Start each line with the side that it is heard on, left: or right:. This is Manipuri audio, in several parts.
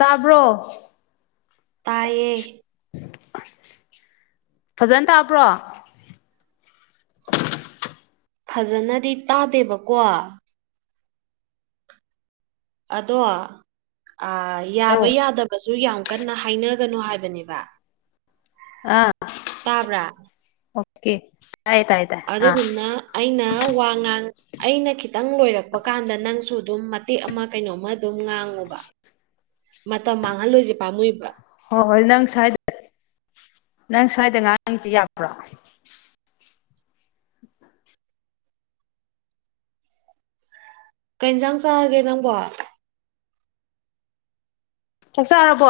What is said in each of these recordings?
left: ꯇꯥꯕ꯭ꯔꯣ꯫
right: ꯇꯥꯏꯌꯦ꯫
left: ꯐꯖꯅ ꯇꯥꯕ꯭ꯔꯣ꯫
right: ꯐꯖꯅꯗꯤ ꯇꯥꯗꯦꯕꯀꯣ꯫ ꯑꯗꯣ ꯌꯥꯕ ꯌꯥꯗꯕꯁꯨ ꯌꯥꯝ ꯀꯟꯅ ꯍꯥꯏꯅꯒꯅꯨ ꯍꯥꯏꯕꯅꯦꯕ꯫
left: ꯑꯥ [unintelligible]
right: ꯇꯥꯕ꯭ꯔꯥ꯫
left: ꯑꯣꯀꯦ ꯇꯥꯏ ꯇꯥꯏ꯫ ꯑꯥ
right: ꯑꯗꯨꯗꯨꯅ ꯑꯩꯅ ꯋꯥ ꯉꯥꯡ ꯑꯩꯅ ꯈꯤꯇꯪ ꯂꯣꯏꯔꯛꯄ ꯀꯥꯟꯗ ꯅꯪꯁꯨ ꯑꯗꯨꯝ ꯃ ꯇꯦꯛ ꯑꯃ ꯀꯩꯅꯣꯝꯃ ꯑꯗꯨꯝ ꯉꯥꯡꯉꯨꯕ ꯃꯇꯝ ꯃꯥꯡꯍꯜꯂꯣꯏꯁꯦ ꯄꯥꯝꯃꯨꯏꯕ꯫
left: ꯍꯣ ꯍꯣꯏ ꯅꯪ ꯁ꯭ꯋꯥꯏꯗ ꯅꯪ ꯁ꯭ꯋꯥꯏꯗ ꯉꯥꯡꯁꯤ ꯌꯥꯕ꯭ꯔꯣ꯫
right: ꯀꯩ ꯍꯤꯟꯖꯥꯡ ꯆꯥꯔꯒꯦ ꯅꯪꯕꯣ꯫
left: ꯆꯛ ꯆꯥꯔꯕꯣ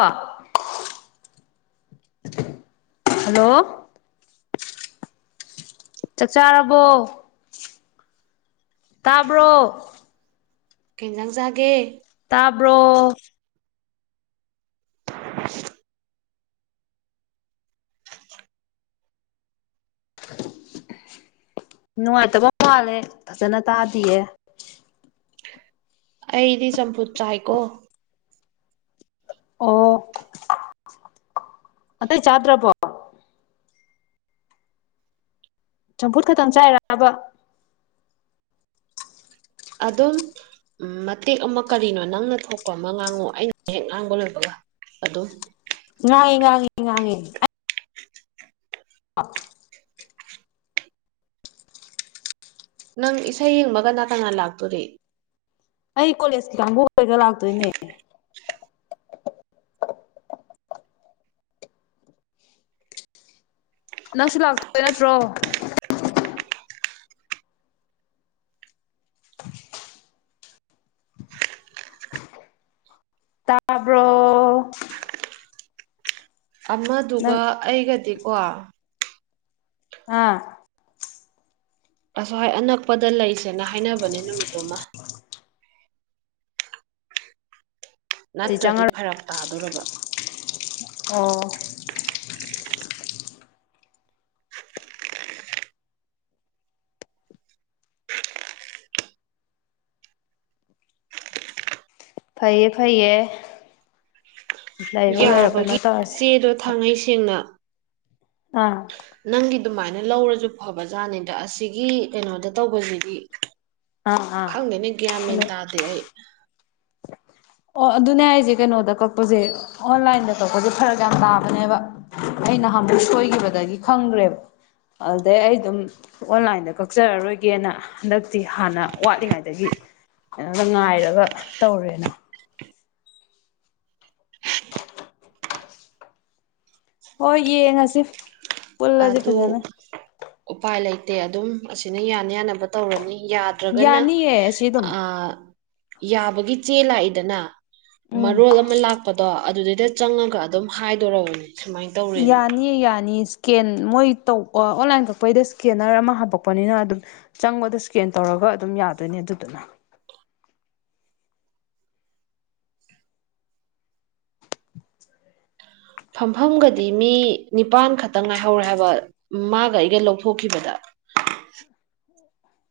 left: ꯍꯜꯂꯣ꯫ ꯆꯛ ꯆꯥꯔꯕꯣ ꯇꯥꯕ꯭ꯔꯣ꯫
right: ꯀꯩ ꯍꯤꯟꯖꯥꯡ ꯆꯥꯒꯦ꯫
left: ꯇꯥꯕ꯭ꯔꯣ꯫
right: [unintelligible]
left: ꯅꯨꯡꯉꯥꯏꯇꯕ ꯃꯥꯜꯂꯦ ꯐꯖꯅ ꯇꯥꯗꯤꯌꯦ꯫
right: ꯑꯩꯗꯤ ꯆꯝꯐꯨꯠ ꯆꯥꯏꯀꯣ꯫
left: ꯑꯣ [unintelligible] ꯑꯇꯩ ꯆꯥꯗ꯭ꯔꯕꫭ꯫ ꯆꯝꯐꯨꯠ ꯈꯛꯇꯪ ꯆꯥꯏꯔꯥꯕ꯫
right: ꯑꯗꯨꯝ꯫ ꯎꯝ ꯃꯇꯦꯛ ꯑꯃ ꯀꯔꯤꯅꯣ ꯅꯪꯅ ꯊꯣꯛꯄ ꯑꯃ ꯉꯥꯡꯉꯣ ꯑꯩꯅ ꯍꯦꯛ ꯉꯥꯡꯕ ꯂꯣꯏꯕꯒ ꯑꯗꯨꯝ꯫
left: ꯉꯥꯡꯉꯦ ꯉꯥꯡꯉꯤ ꯉꯥꯡꯉꯤ꯫ [unintelligible]
right: ꯅꯪ ꯏꯁꯩ ꯌꯦꯡꯕ ꯀꯅꯥ-ꯀꯅꯥ ꯂꯥꯛꯇꯣꯔꯤ꯫
left: ꯑꯩ ꯀꯣꯂꯦꯖꯀ ꯀꯥꯡꯕꯨ ꯍꫭꯏꯒ ꯂꯥꯛꯇꯣꯏꯅꯦ꯫ ꯅꯪꯁꯨ ꯂꯥꯛꯇꯣꯏ ꯅꯠꯇ꯭ꯔꯣ꯫ [unintelligible] ꯇꯥꯕ꯭ꯔꯣ꯫
right: ꯑꯃꯗꯨꯒ
left: ꯅꯪ
right: ꯑꯩꯒꯗꯤꯀꯣ
left: ꯑꯥ꯫
right: ꯑꯁꯥꯏ ꯑꯅꯛꯄꯗ ꯂꯩꯁꯦꯅ ꯍꯥꯏꯅꯕꯅꯦ ꯅꯨꯃꯤꯠꯇꯨꯃ꯫ ꯅꯠꯇ꯭ꯔꯗꯤ
left: ꯆꯪꯉꯔꯣꯏ
right: ꯐꯔꯛ ꯇꯥꯗꯣꯔꯕ꯫
left: ꯑꫭ꯫ ꯐꯩꯌꯦ-ꯐꯩꯌꯦ ꯂꯩꯔꯣ-ꯂꯩꯔꯣ ꯀꯩꯅꯣ
right: ꯌꯥꯕꯒꯤ
left: ꯇꯧꯔꯁꯦ꯫
right: ꯆꯦꯗꯣ ꯊꯥꯡꯉꯩ ꯁꯦꯡꯅ꯫
left: ꯑꯥ꯫
right: ꯅꯪꯒꯤ ꯑꯗꯨꯃꯥꯏꯅ ꯂꯧꯔꯁꯨ ꯐꯕꯖꯥꯠꯅꯤꯗ ꯑꯁꯤꯒꯤ ꯀꯩꯅꯣꯗ ꯇꯧꯕꯁꯤꯗꯤ
left: ꯑꯥ ꯑꯥ
right: ꯈꯪꯗꯦꯅꯦ ꯒ꯭ꯌꯥ ꯃꯦꯟ
left: ꯀꯩꯅꯣ
right: ꯇꯥꯗꯦ ꯑꯩ꯫
left: [unintelligible] ꯑꯣ ꯑꯗꯨꯅꯦ ꯑꯩꯁꯦ ꯀꯩꯅꯣꯗ ꯀꯛꯄꯁꯦ ꯑꯣꯟꯂꯥꯏꯟꯗ ꯀꯛꯄꯁꯦ ꯐꯔꯛ ꯌꯥꯝ ꯇꯥꯕꯅꯦꯕ꯫ ꯑꯩ ꯅꯍꯃꯨꯛ ꯁꯣꯏꯈꯤꯕꯗꯒꯤ ꯈꯪꯗ꯭ꯔꯦꯕ꯫ ꯑꯗꯨꯗꯩ ꯑꯩ ꯑꯗꯨꯝ ꯑꯣꯟꯂꯥꯏꯟꯗ ꯀꯛꯆꯔꯔꯣꯏꯒꯦꯅ꯫ ꯍꯟꯗꯛꯇꯤ ꯍꯥꯟꯅ ꯋꯥꯠꯂꯤꯉꯩꯗꯒꯤ ꯀꯩꯅꯣꯗ ꯉꯥꯏꯔꯒ ꯇꯧꯔꯦꯅ꯫ ꯍꯣꯏ ꯌꯦꯡꯉꯁꯤ ꯄꯨꯜꯂꯁꯤ
right: ꯑꯗꯨ
left: ꯐꯖꯅ
right: ꯎꯄꯥꯏ ꯂꯩꯇꯦ ꯑꯗꯨꯝ ꯑꯁꯤꯅ ꯌꯥꯅ ꯌꯥꯅꯕ ꯇꯧꯔꯅꯤꯗ ꯌꯥ ꯅꯠꯇ꯭ꯔꯒꯅ
left: ꯌꯥꯅꯤꯌꯦ ꯁꯤ ꯑꯗꯨꯝ
right: ꯑꯥ ꯌꯥꯕꯒꯤ ꯆꯦ ꯂꯥꯛꯏꯗꯅ
left: ꯎꯝ
right: ꯃꯔꯣꯜ ꯑꯃꯥ ꯂꯥꯛꯄꯗꯣ ꯑꯗꯨꯗꯩꯗ ꯆꯪꯉꯒ ꯑꯗꯨꯝ ꯍꯥꯏꯗꯣꯔꯕꯅꯦ ꯁꯨꯃꯥꯏꯅ ꯇꯧꯔꯦꯅ
left: ꯌꯥꯅꯤꯌꯦ ꯌꯥꯅꯤꯌꯦ ꯏꯁꯀꯦꯟ ꯃꯣꯏ ꯇꯧ ꯑꯣꯟꯂꯥꯏꯟ ꯀꯛꯄꯩꯗ ꯏꯁꯀꯦꯟꯅꯔ ꯑꯃꯥ ꯍꯥꯞꯄꯛꯄꯅꯤꯅ ꯑꯗꯨꯝ ꯆꯪꯕꯗ ꯏꯁꯀꯦꯟ ꯇꯧꯔꯒ ꯑꯗꯨꯝ ꯌꯥꯗꯣꯏꯅꯦ ꯑꯗꯨꯗꯨꯅ
right: ꯐꯝꯐꯝꯒꯗꯤ ꯃꯤ ꯅꯤꯄꯥꯟ ꯈꯛꯇꯪ ꯉꯥꯏꯍꯧꯔꯦ ꯍꯥꯏꯕ ꯃꯥꯒ ꯑꯩꯒ ꯂꯧꯊꯣꯛꯈꯤꯕꯗ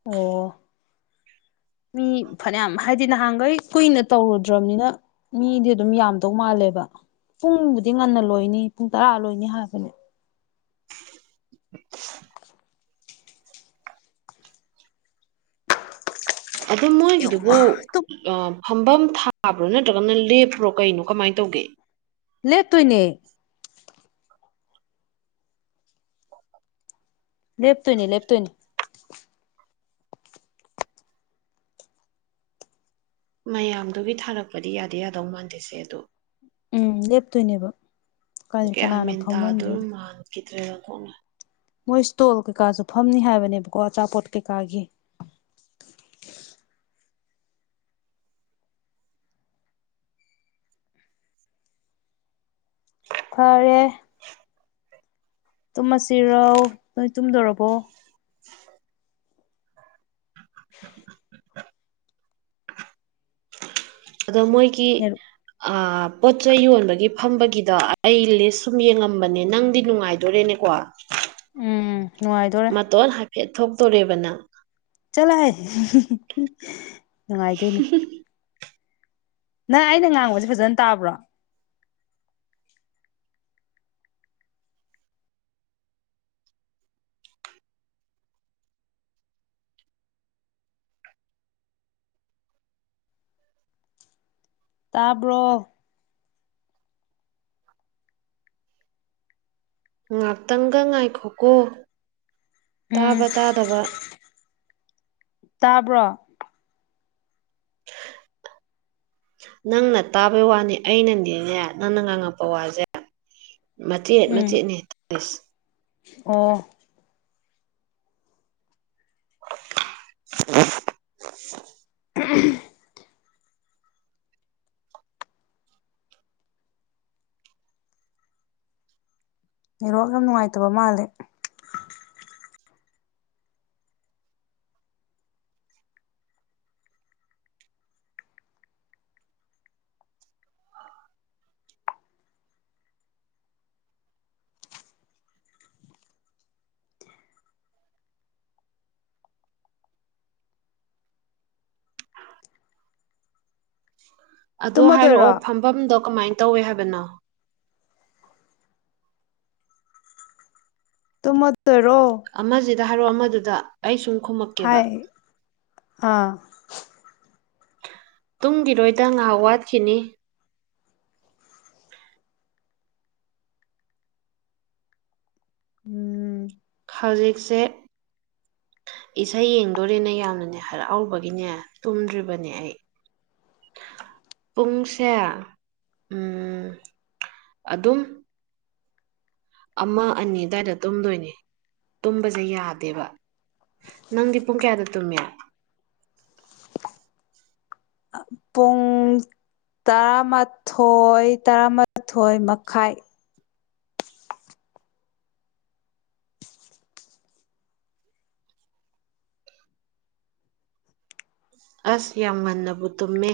left: ꯑꯣ ꯃꯤ ꯐꯅꯌꯥꯝ ꯍꯥꯏꯗꯤ ꯅꯍꯥꯟꯈꯩ ꯀꯨꯏꯅ ꯇꯧꯔꯨꯗ꯭ꯔꯕꯅꯤꯅ ꯃꯤꯗꯤ ꯑꯗꯨꯝ ꯌꯥꯝꯗꯧ ꯃꯥꯜꯂꯦꯕ ꯄꯨꯡꯕꯨꯗꯤ ꯉꯟꯅ ꯂꯣꯏꯅꯤ ꯄꯨꯡ ꯇꯔꯥ ꯂꯣꯏꯅꯤ ꯍꯥꯏꯕꯅꯦ
right: [unintelligible] ꯑꯗꯨꯝ ꯃꯣꯏꯒꯤꯗꯨꯕꯨ ꯑꯥ ꯐꯝꯝꯕ ꯊꯥꯕ꯭ꯔꯥ ꯅꯠꯇ꯭ꯔꯒꯅ ꯂꯦꯞꯄ꯭ꯔꯣ ꯀꯩꯅꯣ ꯀꯃꯥꯏꯅ ꯇꯧꯒꯦ
left: ꯂꯦꯞꯇꯣꯏꯅꯦ ꯂꯦꯞꯇꫭꯏꯅꯤ ꯂꯦꯞꯇꫭꯏꯅꯤ
right: ꯃꯌꯥꯝꯗꯨꯒꯤ ꯊꯥꯔꯛꯄꯗꯤ ꯌꯥꯗꯤ ꯌꯥꯗꯧ ꯃꯥꯟꯗꯦꯁꯦ ꯑꯗꯣ
left: ꯎꯝ ꯂꯦꯞꯇꯣꯏꯅꯦꯕ ꯀꯔꯤ
right: ꯒꯌ꯭ꯥꯟ
left: ꯀꯅꯥꯅ
right: ꯃꯦꯟ ꯇꯥꯗꯣꯏꯕ
left: ꯐꯝꯍꯟꯗꯣꯏꯅꯣ
right: ꯃꯥꯟꯈꯤꯗ꯭ꯔꯦ ꯑꯣꯟꯊꯣꯛꯅ
left: ꯃꯣꯏ ꯏꯁ꯭ꯇꯣꯜ ꯀꯩꯀꯥꯁꯨ ꯐꯝꯅꯤ ꯍꯥꯏꯕꯅꯦꯕꯀꯣ ꯑꯆꯥꯄꯣꯠ ꯀꯩꯀꯥꯒꯤ
right: [inaudible]
left: ꯐꯔꯦ ꯇꯨꯝꯃꯁꯤꯔꯧ ꯅꯣꯏ ꯇꯨꯝꯗꯣꯔꯕꯣ
right: [inaudible]
left: [inaudible]
right: ꯑꯗꯣ ꯃꯣꯏꯒꯤ
left: ꯅꯦꯔꯨ
right: ꯑꯥ ꯄꯣꯠꯆꯩ ꯌꯣꯟꯕꯒꯤ ꯐꯝꯕꯒꯤꯗ ꯑꯩ ꯂꯤꯁ ꯁꯨꯝ ꯌꯦꯡꯉꯝꯕꯅꯦ ꯅꯪꯗꯤ ꯅꯨꯡꯉꯥꯏ ꯍꫭꯔꯦꯟꯅꯦ ꯀꯣ
left: ꯎꯝ ꯅꯨꯡꯉꯥꯏꯗꯣꯔꯦ
right: ꯃꯇꯣꯟ ꯍꯥꯏꯐꯦꯠ ꯊꯣꯛꯇꯣꯔꯦꯕ ꯅꯪ
left: ꯆꯠꯂꯥꯍꯦ [unintelligible] ꯅꯨꯡꯉꯥꯏꯗꯣꯏꯅꯦ ꯅꯪ ꯑꯩꯅ ꯉꯥꯡꯕꯁꯦ ꯐꯖꯅ ꯇꯥꯕ꯭ꯔꯣ ꯇꯥꯕ꯭ꯔꯣ
right: ꯉꯥꯛꯇꯪꯒ ꯉꯥꯏꯈꯣꯀꯣ
left: ꯎꯝ
right: ꯇꯥꯕ ꯇꯥꯗꯕ
left: ꯇꯥꯕ꯭ꯔꯣ [inaudible]
right: ꯅꯪꯅ ꯇꯥꯕꯩ ꯋꯥꯅꯤ ꯑꯩꯅꯗꯤꯅꯦ ꯅꯪꯅ ꯉꯥꯡꯉꯛꯄ ꯋꯥꯁꯦ ꯃꯆꯦꯠ
left: ꯎꯝ
right: ꯃꯆꯦꯠꯅ‌ꯦ [unintelligible]
left: ꯑꯣ
right: [unintelligible] [inaudible]
left: ꯎꯍꯨꯝ [unintelligible] ꯅꯦꯠꯋꯥꯔꯛ ꯌꯥꯝ ꯅꯨꯡꯉꯥꯏꯇꯕ ꯃꯥꯜꯂꯦ
right: ꯑꯗꯣ ꯍꯥꯏꯔꯛꯑꯣ
left: ꯇꯨꯝꯃꯗꯣꯏꯔꯣ
right: ꯐꯝꯕꯝꯗꯣ ꯀꯃꯥꯏꯟ ꯇꯧꯋꯦ ꯍꯥꯏꯕꯅꯣ
left: ꯇꯨꯝꯃꯗꯣꯏꯔꯣ
right: ꯑꯃꯖꯤꯗꯥ ꯍꯥꯏꯔꯣ ꯑꯃꯗꯨꯗ ꯑꯩ ꯁꯨꯝ ꯈꯨꯝꯃꯛꯀꯦꯕ
left: ꯍꯥꯏ ꯑꯥ
right: ꯇꯨꯝꯒꯤꯔꯣꯏꯗ ꯉꯥꯏꯍꯥꯛ ꯋꯥꯠꯈꯤꯅꯤ
left: ꯎꯝ
right: ꯍꯧꯖꯤꯛꯁꯦ ꯏꯁꯩ ꯌꯦꯡꯗꯣꯔꯦꯅ ꯌꯥꯝꯅꯅꯦ ꯍꯔꯥꯎꯕꯒꯤꯅꯦ ꯇꯨꯝꯗ꯭ꯔꯤꯕꯅꯦ ꯑꯩ
left: [inaudible]
right: ꯄꯨꯡꯁꯦ ꯎꯝ ꯑꯗꯨꯝ ꯑꯃ ꯑꯅꯤ ꯑꯗꯥꯏꯗ ꯇꯨꯝꯗꯣꯏꯅꯦ ꯇꯨꯝꯕꯖꯦ ꯌꯥꯗꯦꯕ ꯅꯪꯗꯤ ꯄꯨꯡ ꯀꯌꯥꯗ ꯇꯨꯝꯃꯤ
left: ꯑꯥ ꯄꯨꯡ ꯇꯔꯥꯃꯊꯣꯏ ꯇꯔꯥꯃꯊꯣꯏ ꯃꯈꯥꯏ
right: ꯑꯁ ꯌꯥꯝ ꯉꯟꯅꯕꯨ ꯇꯨꯝꯃꯦ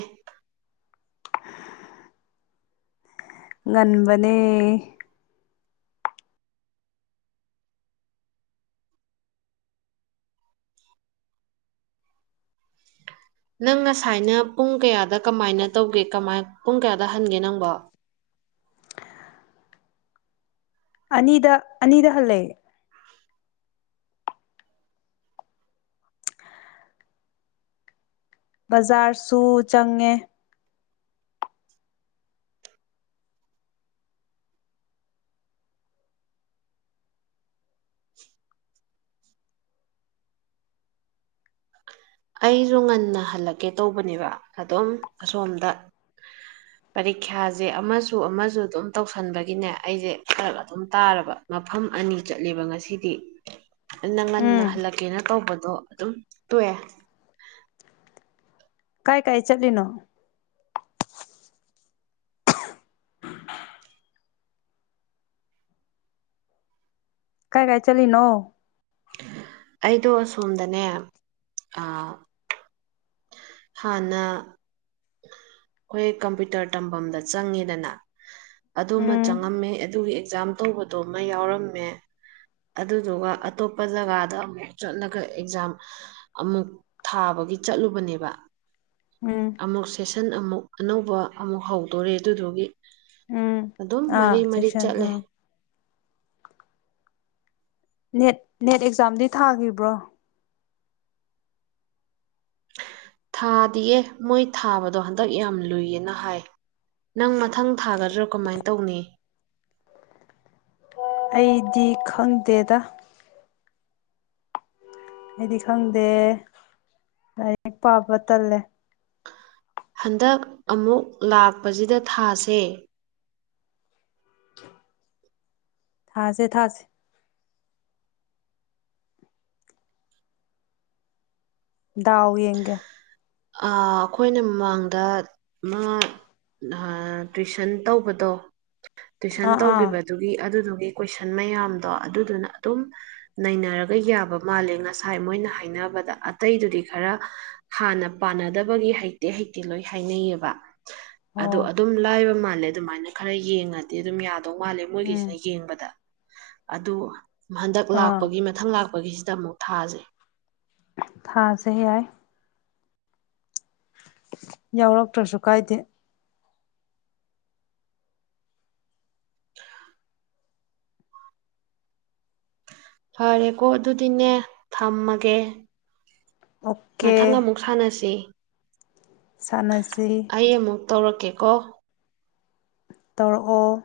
left: ꯉꯟꯕꯅꯦ
right: ꯅꯪ ꯉꯁꯥꯏꯅ ꯄꯨꯡ ꯀꯌꯥꯗ ꯀꯃꯥꯏꯅ ꯇꯧꯒꯦ ꯀꯃꯥꯏ ꯄꯨꯡ ꯀꯌꯥꯗ ꯍꯟꯒꯦ ꯅꯪꯕꯣ
left: ꯑꯅꯤꯗ ꯑꯅꯤꯗ ꯍꯜꯂꯦ ꯕꯖꯥꯔꯁꯨ ꯆꯪꯉꯦ
right: ꯑꯩꯖꯨ ꯉꯟꯅ ꯍꯜꯂꯛꯀꯦ ꯇꯧꯕꯅꯦꯕ ꯑꯗꯨꯝ ꯑꯁꯣꯝꯗꯥ
left: [inaudible]
right: ꯄꯔꯤꯈ꯭ꯌꯥꯖꯦ ꯑꯃꯁꯨ ꯑꯃꯖꯨ ꯑꯗꯨꯝ ꯇꯧꯁꯟꯕꯒꯤꯅꯦ ꯑꯩꯖꯦ ꯐꯔꯛ ꯑꯗꯨꯝ ꯇꯥꯔꯕ ꯃꯐꯝ ꯑꯅꯤ ꯆꯠꯂꯦꯕ ꯉꯁꯤꯗꯤ ꯅꯪ ꯉꯟꯅ
left: ꯎꯝ
right: ꯍꯜꯂꯛꯀꯦꯅ ꯇꯧꯕꯗꯣ ꯑꯗꯨꯝ ꯇꯣꯛꯑꯦ
left: ꯀꯥꯏ ꯀꯥꯏ ꯆꯠꯂꯤꯅꯣ ꯀꯥꯏ ꯀꯥꯏ ꯆꯂꯤꯅꯣ
right: ꯑꯩꯗꯣ ꯑꯁꯣꯝꯗꯅꯦ ꯑꯥ ꯍꯥꯟꯅ ꯈꯣꯏ ꯀꯝꯄꯤꯇꯔ ꯇꯝꯕꯝꯗ ꯆꯪꯉꯦꯗꯅ ꯑꯗꯨꯃꯥ
left: ꯎꯝ
right: ꯆꯪꯉꯝꯃꯦ ꯑꯗꯨꯒꯤ ꯑꯦꯛꯖꯥꯝ ꯇꯧꯕꯗꯣꯃꯥ ꯌꯥꯎꯔꯝꯃꯦ ꯑꯗꯨꯗꯨꯒꯥ ꯑꯇꯣꯞꯄ ꯖꯒꯥꯗ ꯑꯃꯨꯛ ꯆꯠꯂꯒꯥ ꯑꯦꯛꯖꯥꯝ ꯑꯃꯨꯛ ꯊꯥꯕꯒꯤ ꯆꯠꯂꯨꯕꯅꯦꯕ
left: ꯎꯝ
right: ꯑꯃꯨꯛ ꯁꯦꯁꯟ ꯑꯃꯨꯛ ꯑꯅꯧꯕ ꯑꯃꯨꯛ ꯍꯧꯗꯣꯔꯦ ꯑꯗꯨꯗꯨꯒꯤ
left: ꯎꯝ
right: ꯑꯗꯨꯝ
left: ꯑꯥ
right: ꯃꯔꯤ ꯃꯔꯤ
left: ꯁꯦꯛꯁꯟ
right: ꯆꯠꯂꯦ
left: ꯑꯥ ꯅꯦꯠ ꯅꯦꯠ ꯑꯦꯛꯖꯥꯝꯗꯤ ꯊꯥꯒꯤꯕ꯭ꯔꯣ
right: ꯊꯥꯗꯤꯌꯦ ꯃꯣꯏ ꯊꯥꯕꯗꯣ ꯍꯟꯗꯛ ꯌꯥꯝ ꯂꯨꯏ ꯑꯥꯅ ꯍꯥꯏ ꯅꯪ ꯃꯊꯪ ꯊꯥꯒꯗ꯭ꯔꯣ ꯀꯃꯥꯏꯟ ꯇꯧꯅꯤ
left: ꯑꯩꯗꯤ ꯈꯪꯗꯦꯗꯥ ꯑꯩꯗꯤ ꯈꯪꯗꯦ ꯂꯥꯏꯔꯤꯛ ꯄꯥꯕ ꯇꯜꯂꯦ
right: ꯍꯟꯗꯛ ꯑꯃꯨꯛ ꯂꯥꯛꯄꯖꯤꯗꯥ ꯊꯥꯁꯦ
left: ꯊꯥꯁꯦ ꯊꯥꯁꯦ ꯗꯥꯎ ꯌꯦꯡꯒꯦ
right: ꯑꯥ ꯑꯈꯣꯏꯅ ꯃꯃꯥꯡꯗ [unintelligible] ꯅꯍꯥ ꯇꯨꯏꯁꯟ ꯇꯧꯕꯗꯣ ꯇꯨꯏꯁꯟ
left: ꯑꯥ ꯑꯥ
right: ꯇꯧꯒꯤꯕ ꯗꯨꯒꯤ ꯑꯗꯨꯗꯨꯒꯤ ꯀꯣꯏꯁꯟ ꯃꯌꯥꯝꯗꯣ ꯑꯗꯨꯗꯨꯅ ꯑꯗꯨꯝ ꯅꯩꯅꯔꯒ ꯌꯥꯕ ꯃꯥꯜꯂꯦ ꯉꯁꯥꯏ ꯃꯣꯏꯅ ꯍꯥꯏꯅꯕꯗ ꯑꯇꯩꯗꯨꯗꯤ ꯈꯔ ꯍꯥꯥꯟꯅ ꯄꯥꯟꯅꯗꯕꯒꯤ ꯍꯩꯇꯦ ꯍꯩꯇꯦ ꯂꯣꯏ ꯍꯥꯏꯅꯩꯌꯦꯕ
left: ꯑꯣ
right: ꯑꯗꯣ ꯑꯗꯨꯝ ꯂꯥꯏꯕ ꯃꯥꯜꯂꯦ ꯑꯗꯨꯃꯥꯏꯅ ꯈꯔ ꯌꯦꯡꯉꯗꯤ ꯑꯗꯨꯝ ꯌꯥꯗꯧ ꯃꯥꯜꯂꯦ
left: ꯎꯝ
right: ꯃꯣꯏꯒꯤꯁꯤꯅ ꯌꯦꯡꯕꯗ ꯑꯗꯨ ꯍꯟꯗꯛ
left: ꯑꯥ
right: ꯂꯥꯛꯄꯒꯤ ꯃꯊꯪ ꯂꯥꯛꯄꯒꯤꯁꯤꯗ ꯑꯃꯨꯛ ꯊꯥꯥꯁꯦ
left: ꯊꯥꯁꯦ ꯌꯥꯏ ꯌꯥꯎꯔꯛꯇ꯭ꯔꯁꯨ ꯀꯥꯏꯗꯦ
right: ꯐꯔꯦꯀꯣ ꯑꯗꯨꯗꯤꯅꯦ ꯊꯝꯃꯒꯦ
left: ꯑꯣꯀꯦ
right: ꯃꯊꯪ ꯑꯃꯨꯛ ꯁꯥꯟꯅꯁꯤ
left: ꯁꯥꯟꯅꯁꯤ
right: ꯑꯩ ꯑꯃꯨꯛ ꯇꯧꯔꯛꯀꯦꯀꯣ
left: ꯇꯧꯔꯛꯑꯣ